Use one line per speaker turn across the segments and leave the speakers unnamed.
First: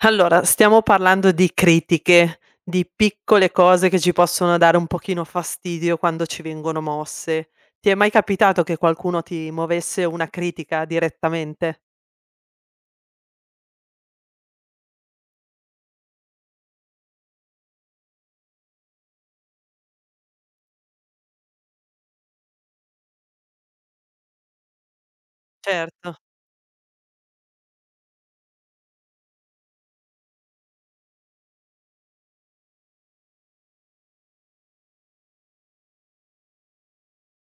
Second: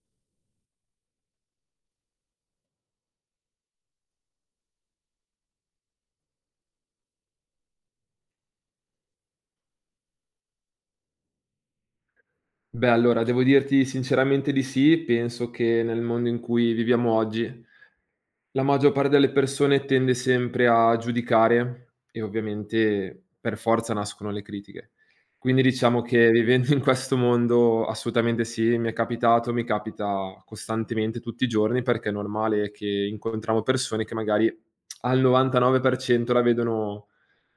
Allora, stiamo parlando di critiche, di piccole cose che ci possono dare un pochino fastidio quando ci vengono mosse. Ti è mai capitato che qualcuno ti muovesse una critica direttamente?
Beh, allora devo dirti sinceramente di sì, penso che nel mondo in cui viviamo oggi, la maggior parte delle persone tende sempre a giudicare e ovviamente per forza nascono le critiche. Quindi diciamo
Certo.
che vivendo in questo mondo assolutamente sì, mi è capitato, mi capita costantemente tutti i giorni perché è normale che incontriamo persone che magari al 99% la vedono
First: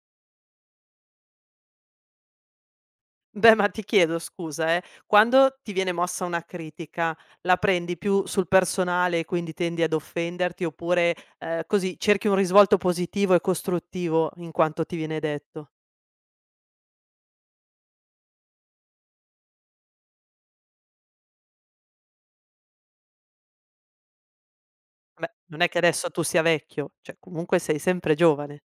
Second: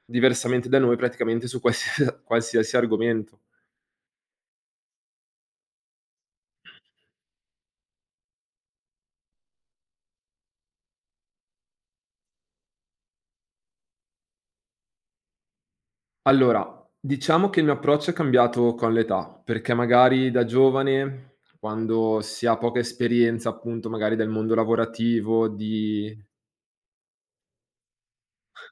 diversamente da noi praticamente su qualsiasi qualsiasi argomento.
Beh, ma ti chiedo scusa, quando ti viene mossa una critica, la prendi più sul personale e quindi tendi ad offenderti oppure, così cerchi un risvolto positivo e costruttivo in quanto ti viene detto?
Allora, diciamo che il mio approccio è cambiato con l'età, perché magari da giovane, quando si ha poca esperienza appunto magari del mondo
Beh,
lavorativo,
non è che adesso
di
tu sia vecchio, cioè comunque sei sempre giovane.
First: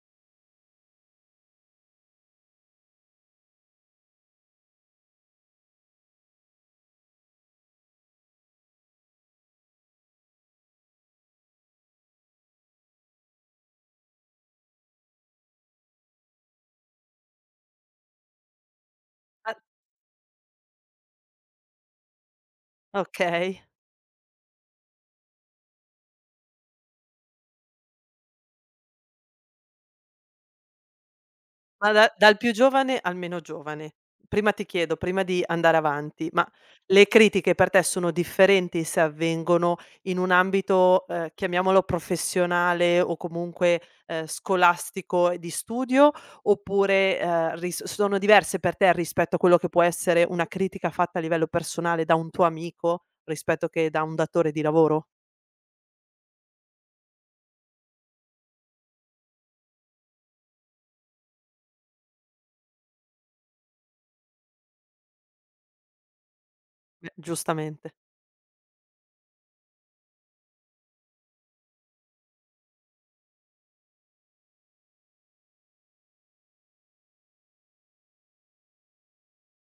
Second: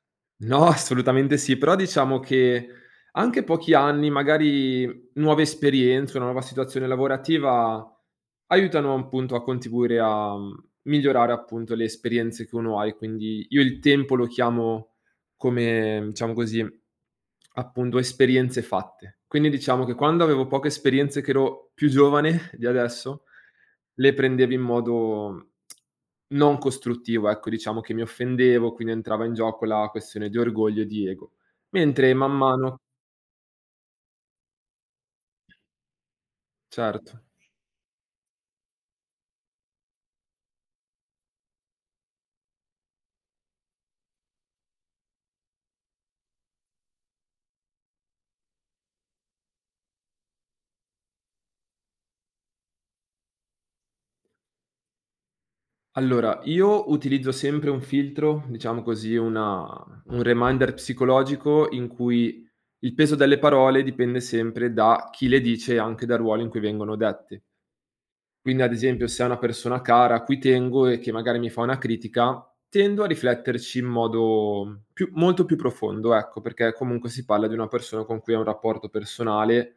no, assolutamente sì, però diciamo che anche pochi anni, magari nuove esperienze, una nuova situazione lavorativa aiutano appunto a contribuire a migliorare appunto le esperienze che uno ha e quindi io il tempo lo chiamo come, diciamo così, appunto esperienze fatte. Quindi diciamo che quando avevo poche esperienze che ero più giovane di adesso,
Okay,
le prendevo in modo non costruttivo, ecco, diciamo che mi offendevo, quindi entrava in gioco la questione di orgoglio e di ego.
ma da
Mentre man
dal più
mano
giovane al meno giovane. Prima ti chiedo, prima di andare avanti, ma le
certo.
critiche per te sono differenti se avvengono in un ambito, chiamiamolo professionale o comunque, scolastico e di studio, oppure, ris sono diverse per te rispetto a quello che può essere una critica fatta a livello personale da un tuo amico, rispetto che da un datore di lavoro?
Allora, io utilizzo sempre un filtro, diciamo così, una un reminder psicologico in cui il peso delle parole dipende sempre da chi le dice e anche dal ruolo in cui vengono
Beh,
dette.
giustamente.
Quindi ad esempio se è una persona cara a cui tengo e che magari mi fa una critica, tendo a rifletterci in modo più molto più profondo, ecco, perché comunque si parla di una persona con cui hai un rapporto personale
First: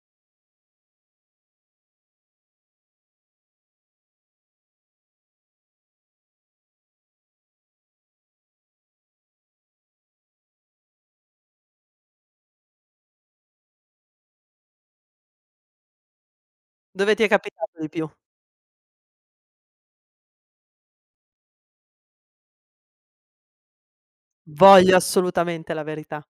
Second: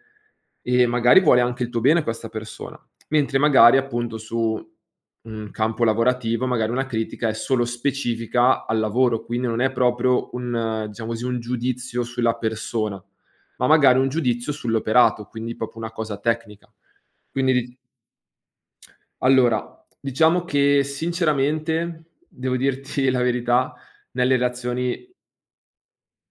e magari vuole anche il tuo bene questa persona. Mentre magari appunto su un campo lavorativo, magari una critica è solo specifica al lavoro, quindi non è proprio un diciamo così, un giudizio sulla persona, ma magari un giudizio sull'operato, quindi proprio una cosa tecnica.
Dove ti è
Quindi
capitato di più?
allora, diciamo che sinceramente, devo dirti la verità, nelle
Voglio
relazioni
assolutamente la verità.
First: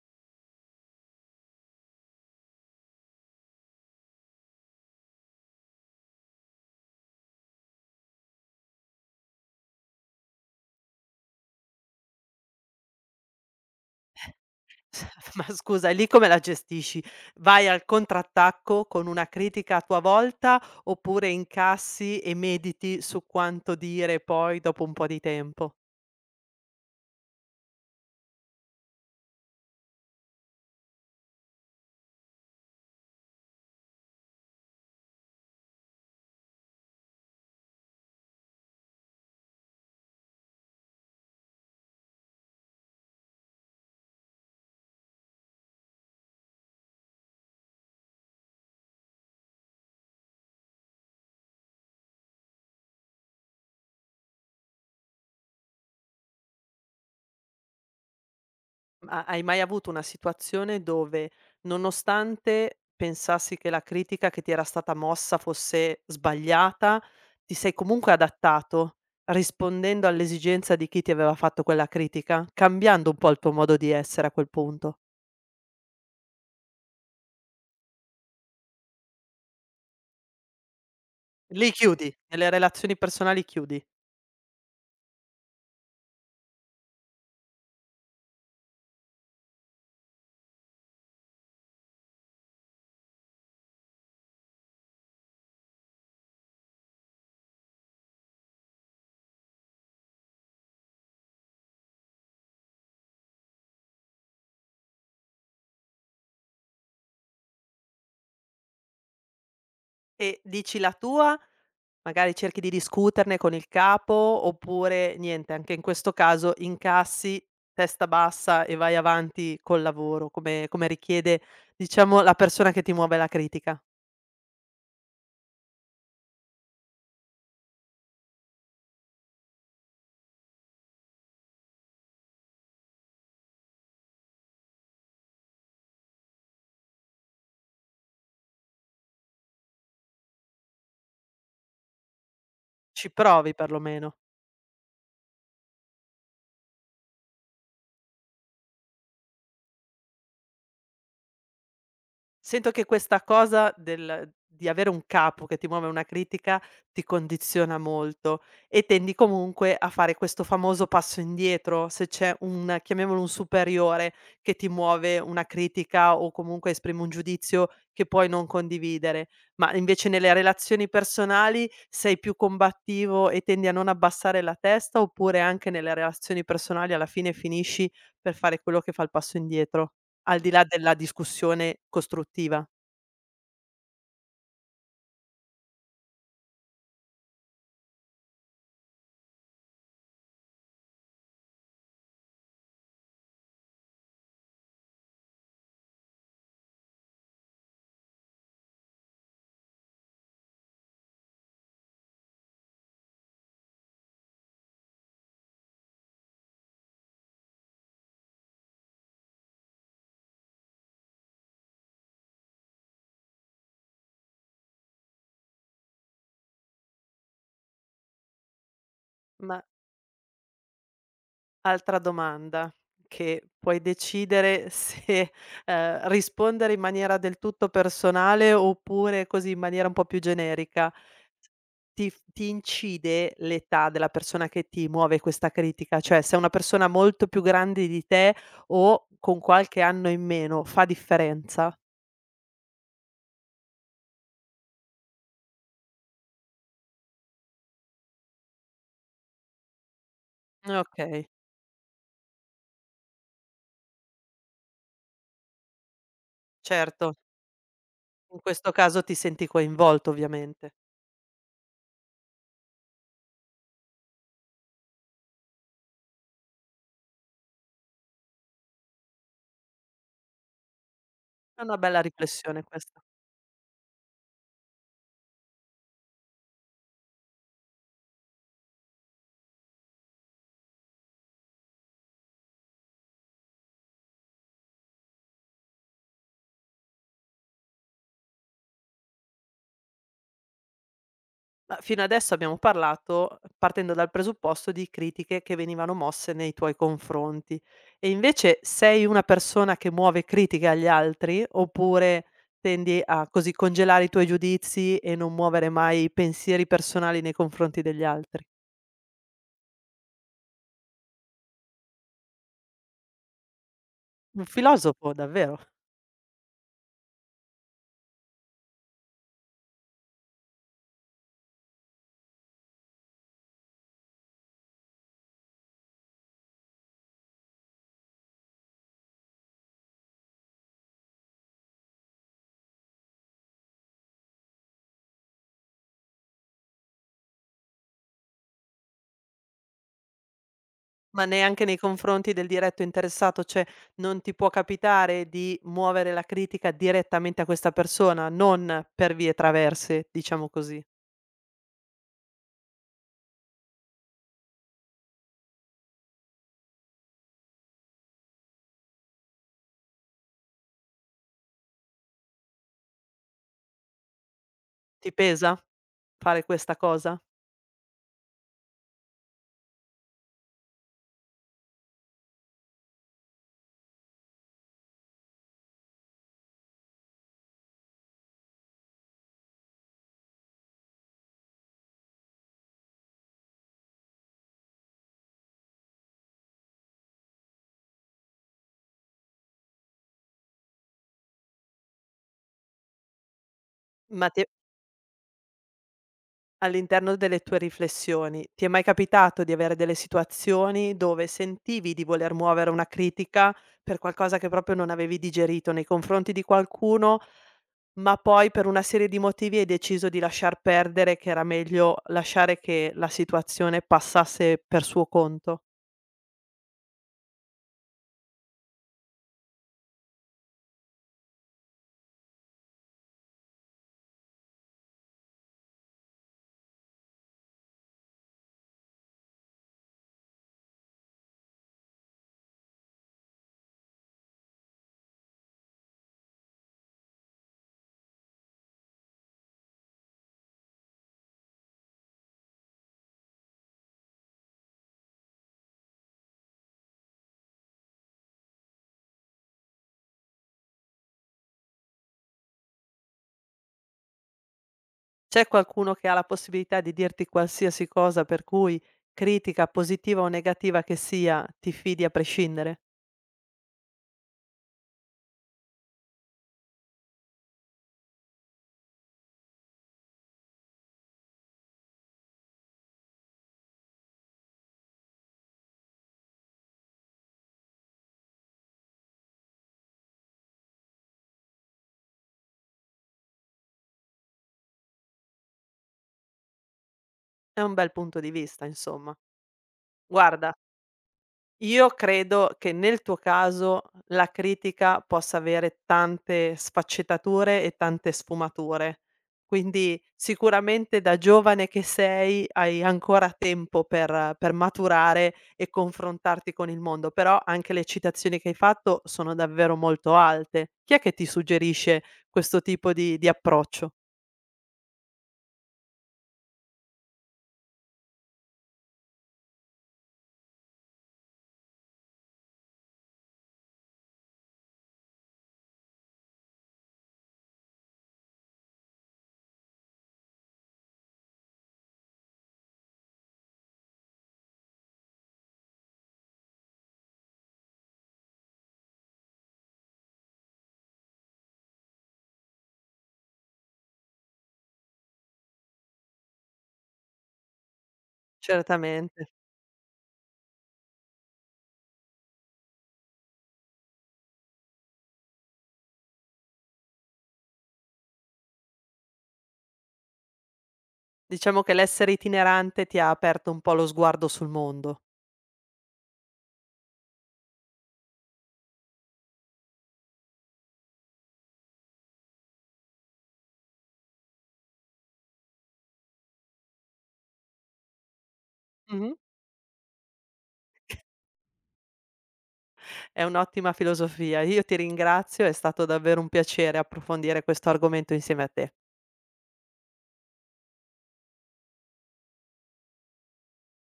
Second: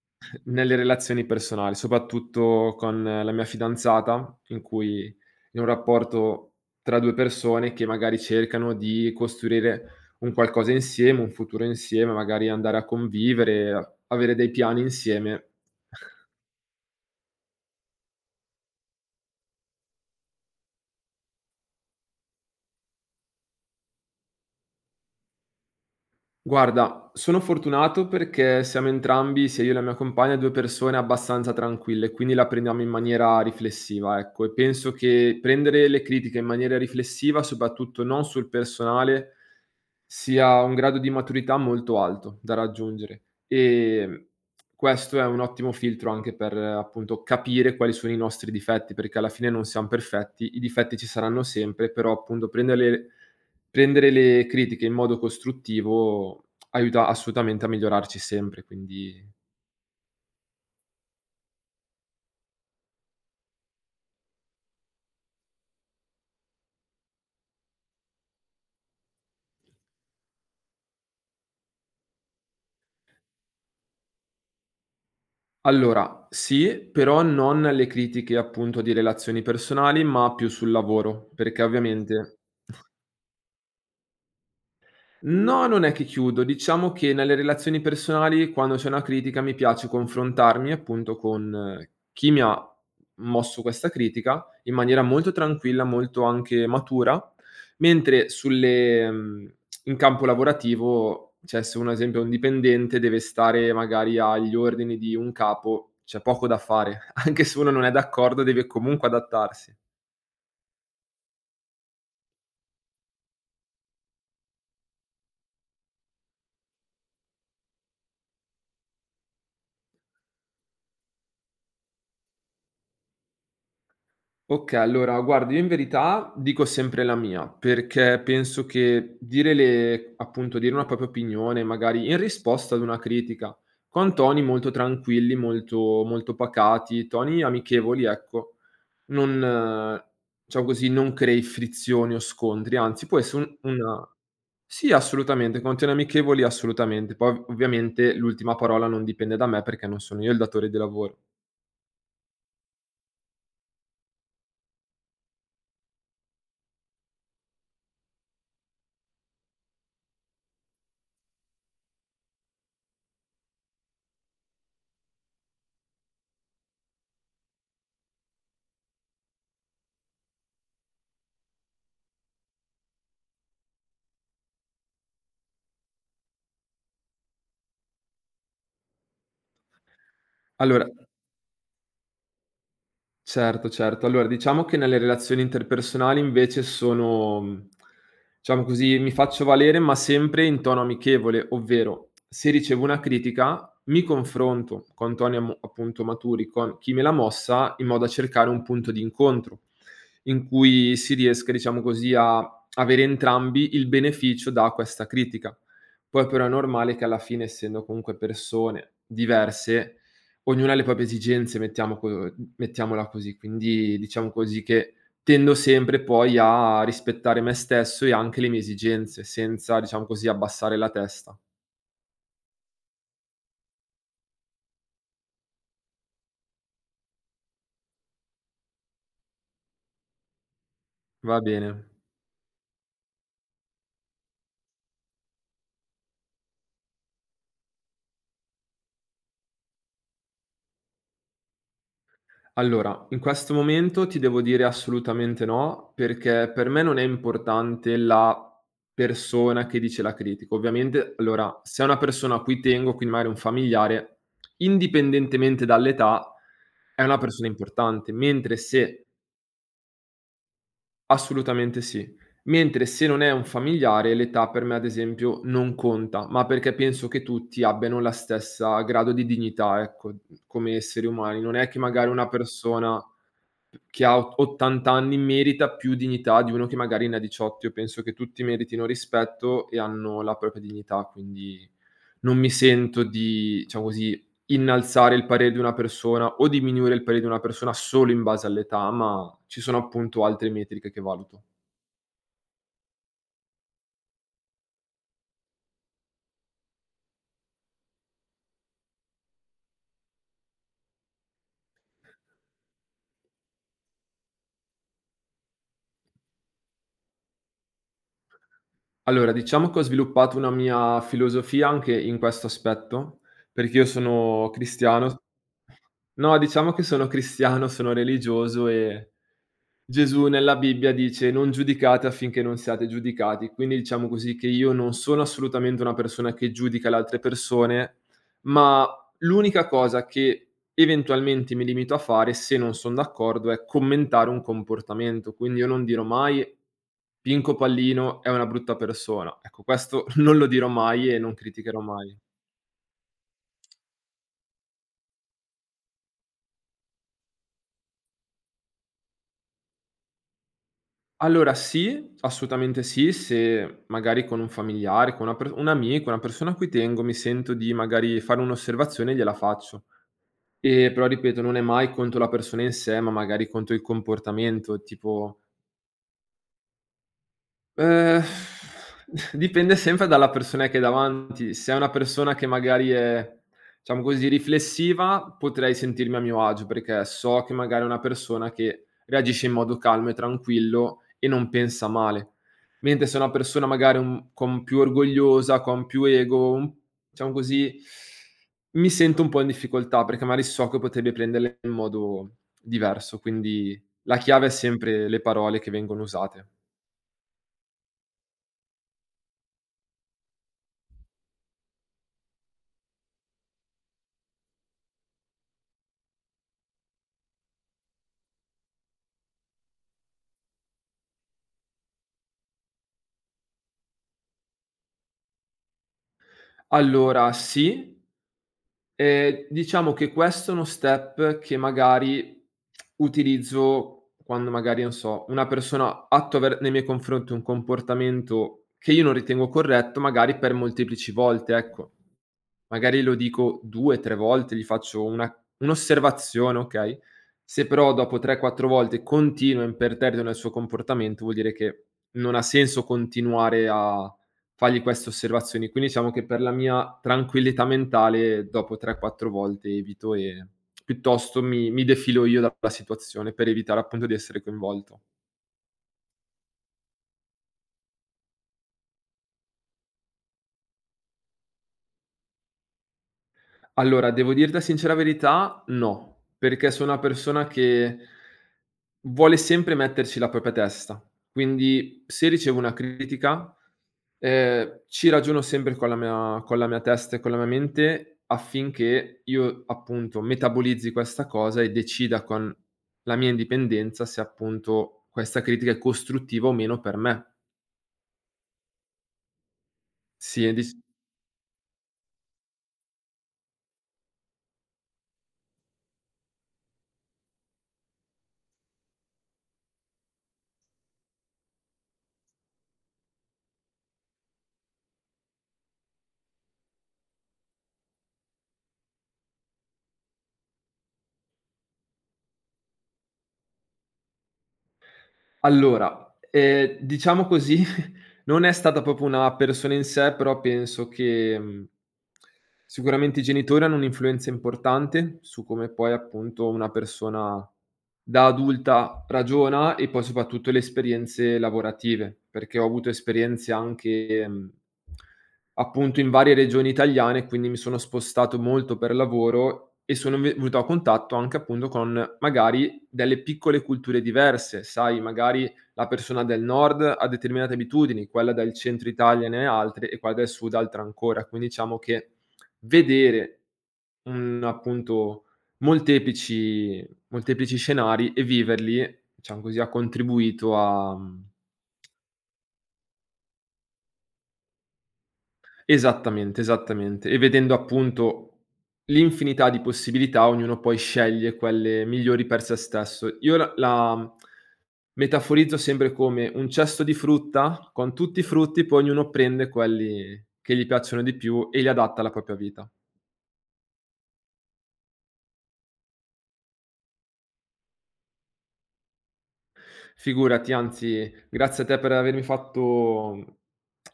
nelle relazioni personali, soprattutto con la mia fidanzata, in cui in un rapporto tra 2 persone che magari cercano di costruire un qualcosa insieme, un futuro insieme, magari andare a convivere, avere dei piani
Ma
insieme.
scusa, lì come la gestisci? Vai al contrattacco con una critica a tua volta oppure incassi e mediti su quanto dire poi dopo un po' di tempo?
Guarda, sono fortunato perché siamo entrambi, sia io e la mia compagna, 2 persone abbastanza tranquille, quindi la prendiamo in maniera riflessiva, ecco. E penso che prendere le critiche in maniera riflessiva, soprattutto non sul personale, sia un grado di maturità molto alto da raggiungere. Ehm, Questo è un ottimo filtro anche per, appunto, capire quali sono i nostri difetti, perché alla fine non siam perfetti, i difetti ci saranno sempre, però appunto prenderle Prendere le critiche in modo costruttivo aiuta assolutamente a migliorarci sempre, quindi
Ma hai mai avuto una situazione dove, nonostante pensassi che la critica che ti era stata mossa fosse sbagliata, ti sei comunque adattato, rispondendo all'esigenza di chi ti aveva fatto quella critica? Cambiando un po' il tuo modo di essere a quel punto.
allora, sì, però non le critiche appunto di relazioni personali, ma più sul lavoro, perché
Lì chiudi,
ovviamente
nelle relazioni personali chiudi.
no, non è che chiudo. Diciamo che nelle relazioni personali quando c'è una critica mi piace confrontarmi appunto con chi mi ha mosso questa critica in maniera molto tranquilla, molto anche matura, mentre sulle in campo lavorativo, cioè se uno ad esempio è un dipendente deve stare magari agli ordini di un capo, c'è poco da fare. Anche se uno non è d'accordo deve comunque adattarsi.
E dici la tua, magari cerchi di discuterne con il capo, oppure niente, anche in questo caso incassi, testa bassa e vai avanti col lavoro come richiede, diciamo, la persona che ti muove la critica.
Okay, allora guarda, io in verità dico sempre la mia, perché penso che dire le appunto, dire una propria opinione, magari in risposta ad una critica, con toni molto tranquilli, molto pacati, toni amichevoli, ecco, non diciamo così, non crei frizioni o scontri, anzi
Ci
può
provi
essere un una
perlomeno.
sì, assolutamente, con toni amichevoli assolutamente. Poi ov ovviamente l'ultima parola non dipende da me, perché non sono io il datore di lavoro.
Sento che questa cosa del di avere un capo che ti muove una critica ti condiziona molto e tendi comunque a fare questo famoso passo indietro se c'è un, chiamiamolo un superiore, che ti muove una critica o comunque esprime un giudizio che puoi non condividere. Ma invece nelle relazioni personali sei più combattivo e tendi a non abbassare la testa, oppure anche nelle relazioni personali alla fine finisci per fare quello che fa il passo indietro? Al di là
Allora
della discussione costruttiva.
certo, certo. Allora, diciamo che nelle relazioni interpersonali invece sono, diciamo così, mi faccio valere, ma sempre in tono amichevole, ovvero se ricevo una critica mi confronto con toni amo appunto maturi con chi me l'ha mossa, in modo da cercare un punto di incontro, in cui si riesca, diciamo così, a avere entrambi il beneficio da questa critica. Poi però è normale che alla fine, essendo comunque persone diverse, ognuna ha le proprie esigenze, mettiamola così. Quindi diciamo così che tendo sempre poi a rispettare me stesso e anche le mie esigenze,
Ma
senza diciamo così abbassare la testa.
altra domanda, che puoi decidere se, rispondere in maniera del tutto personale oppure così in maniera un po' più generica.
Va bene.
Ti incide l'età della persona che ti muove questa critica? Cioè se è una persona molto più grande di te o con qualche anno in meno, fa differenza?
Allora, in questo momento ti devo dire assolutamente no, perché per me non è importante la persona che dice la critica. Ovviamente
Okay,
allora, se è una persona a cui tengo, quindi magari un familiare, indipendentemente dall'età è
certo.
una persona importante,
In
mentre
questo caso
se
ti senti coinvolto ovviamente.
assolutamente sì. Mentre se non è un familiare, l'età per me ad esempio non conta, ma perché penso che tutti abbiano la stessa grado di dignità, ecco, come esseri umani. Non
È
è
una
che
bella
magari una
riflessione questa.
persona che ha o 80 anni merita più dignità di uno che magari ne ha 18. Io penso che tutti meritino rispetto e hanno la propria dignità, quindi non mi sento di, diciamo così, innalzare il parere di una persona o diminuire il parere di una persona solo in base all'età, ma ci sono appunto altre metriche che valuto.
Ma fino adesso abbiamo parlato partendo dal presupposto di critiche che venivano mosse nei tuoi confronti e invece sei una persona che muove critiche agli altri oppure tendi a così congelare i tuoi giudizi e non muovere mai i pensieri personali nei confronti degli altri?
Allora, diciamo che ho sviluppato una mia filosofia anche in questo aspetto, perché io
Un
sono
filosofo
cristiano.
davvero,
No, diciamo che sono cristiano, sono religioso e Gesù nella Bibbia dice: "Non giudicate affinché non siate giudicati". Quindi diciamo così che io non sono assolutamente una persona che giudica le altre persone, ma l'unica cosa che eventualmente mi limito a fare, se non son d'accordo, è commentare un comportamento. Quindi io non dirò mai: "Pinco Pallino è una brutta persona". Ecco, questo non lo dirò mai e
ma
non
neanche nei
criticherò mai.
confronti del diretto interessato, cioè non ti può capitare di muovere la critica direttamente a questa persona, non per vie traverse, diciamo così.
Allora sì, assolutamente sì, se magari con un familiare, con una per un amico, una persona a cui tengo, mi sento di magari fare un'osservazione, gliela faccio. Però ripeto, non è mai contro la persona in sé, ma magari contro il comportamento.
Ti
Tipo,
pesa fare questa cosa?
Ehm, dipende sempre dalla persona che hai davanti. Se è una persona che magari è, diciamo così, riflessiva, potrei sentirmi a mio agio, perché so che magari è una persona che reagisce in modo calmo e tranquillo e non pensa male. Mentre se è una persona magari un con più orgogliosa, con più ego, un diciamo così, mi sento un po' in difficoltà, perché magari so che potrebbe prenderle in modo diverso. Quindi la
Ma ti è,
chiave è sempre le parole che vengono usate.
all'interno delle tue riflessioni, ti è mai capitato di avere delle situazioni dove sentivi di voler muovere una critica per qualcosa che proprio non avevi digerito nei confronti di qualcuno, ma poi per una serie di motivi hai deciso di lasciar perdere, che era meglio lasciare che la situazione passasse per suo conto?
Allora sì, diciamo che questo è uno step che magari utilizzo quando magari, non so, una persona attua ver nei miei confronti un comportamento che io non ritengo corretto, magari per molteplici volte, ecco magari lo dico 2, 3 volte, gli faccio una un'osservazione, okay, se però dopo 3, 4 volte continua imperterrito nel suo comportamento, vuol dire che non ha senso continuare a fargli queste osservazioni. Quindi diciamo che per la mia tranquillità mentale dopo 3, 4 volte evito e piuttosto mi defilo io dalla situazione per evitare appunto di essere coinvolto.
C'è qualcuno che ha la possibilità di dirti qualsiasi cosa per cui, critica positiva o negativa che sia, ti fidi a prescindere?
Allora, devo dir la sincera verità, no, perché sono una persona che vuole sempre metterci la propria testa. Quindi se ricevo una critica, ci ragiono sempre con la mia testa e con la mia mente affinché io, appunto, metabolizzi questa cosa e decida con la mia indipendenza se, appunto, questa critica è costruttiva o meno per me.
È un bel punto di vista insomma.
Sì,
Guarda,
e dis
io credo che nel tuo caso la critica possa avere tante sfaccettature e tante sfumature. Quindi sicuramente da giovane che sei hai ancora tempo per maturare e confrontarti con il mondo, però anche le citazioni che hai fatto sono davvero molto alte. Chi è che ti suggerisce questo tipo di approccio?
allora, diciamo così, non è stata proprio una persona in sé, però penso che, sicuramente i genitori hanno un'influenza importante su come poi, appunto, una persona da adulta ragiona e poi soprattutto le esperienze lavorative, perché ho avuto esperienze anche, mhmm appunto in varie regioni italiane, quindi mi sono spostato molto per lavoro e sono ve venuto a contatto anche appunto con magari delle piccole culture diverse, sai, magari la persona del nord ha determinate abitudini, quella del centro
Certamente.
Italia ne ha altre e quella del sud altre ancora. Quindi diciamo che vedere, appunto molteplici molteplici scenari e viverli, diciamo così, ha contribuito a mhmm
Diciamo che l'essere itinerante ti ha aperto un po' lo sguardo sul mondo.
esattamente, esattamente. E vedendo appunto l'infinità di possibilità, ognuno poi sceglie quelle migliori per se stesso. Io la metaforizzo sempre come un cesto di frutta con tutti i frutti, poi ognuno
Mh-mh.
prende quelli che gli piacciono di più e li adatta alla propria vita.
È un'ottima filosofia. Io ti ringrazio, è stato davvero un piacere approfondire questo argomento insieme a te.
Figurati, anzi, grazie a te per avermi fatto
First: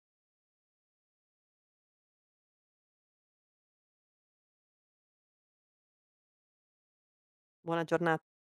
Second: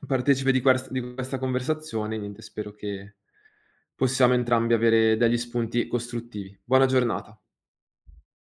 partecipe di quest di questa conversazione. Niente, spero che possiamo entrambi avere degli spunti costruttivi. Buona giornata.
Buona giorna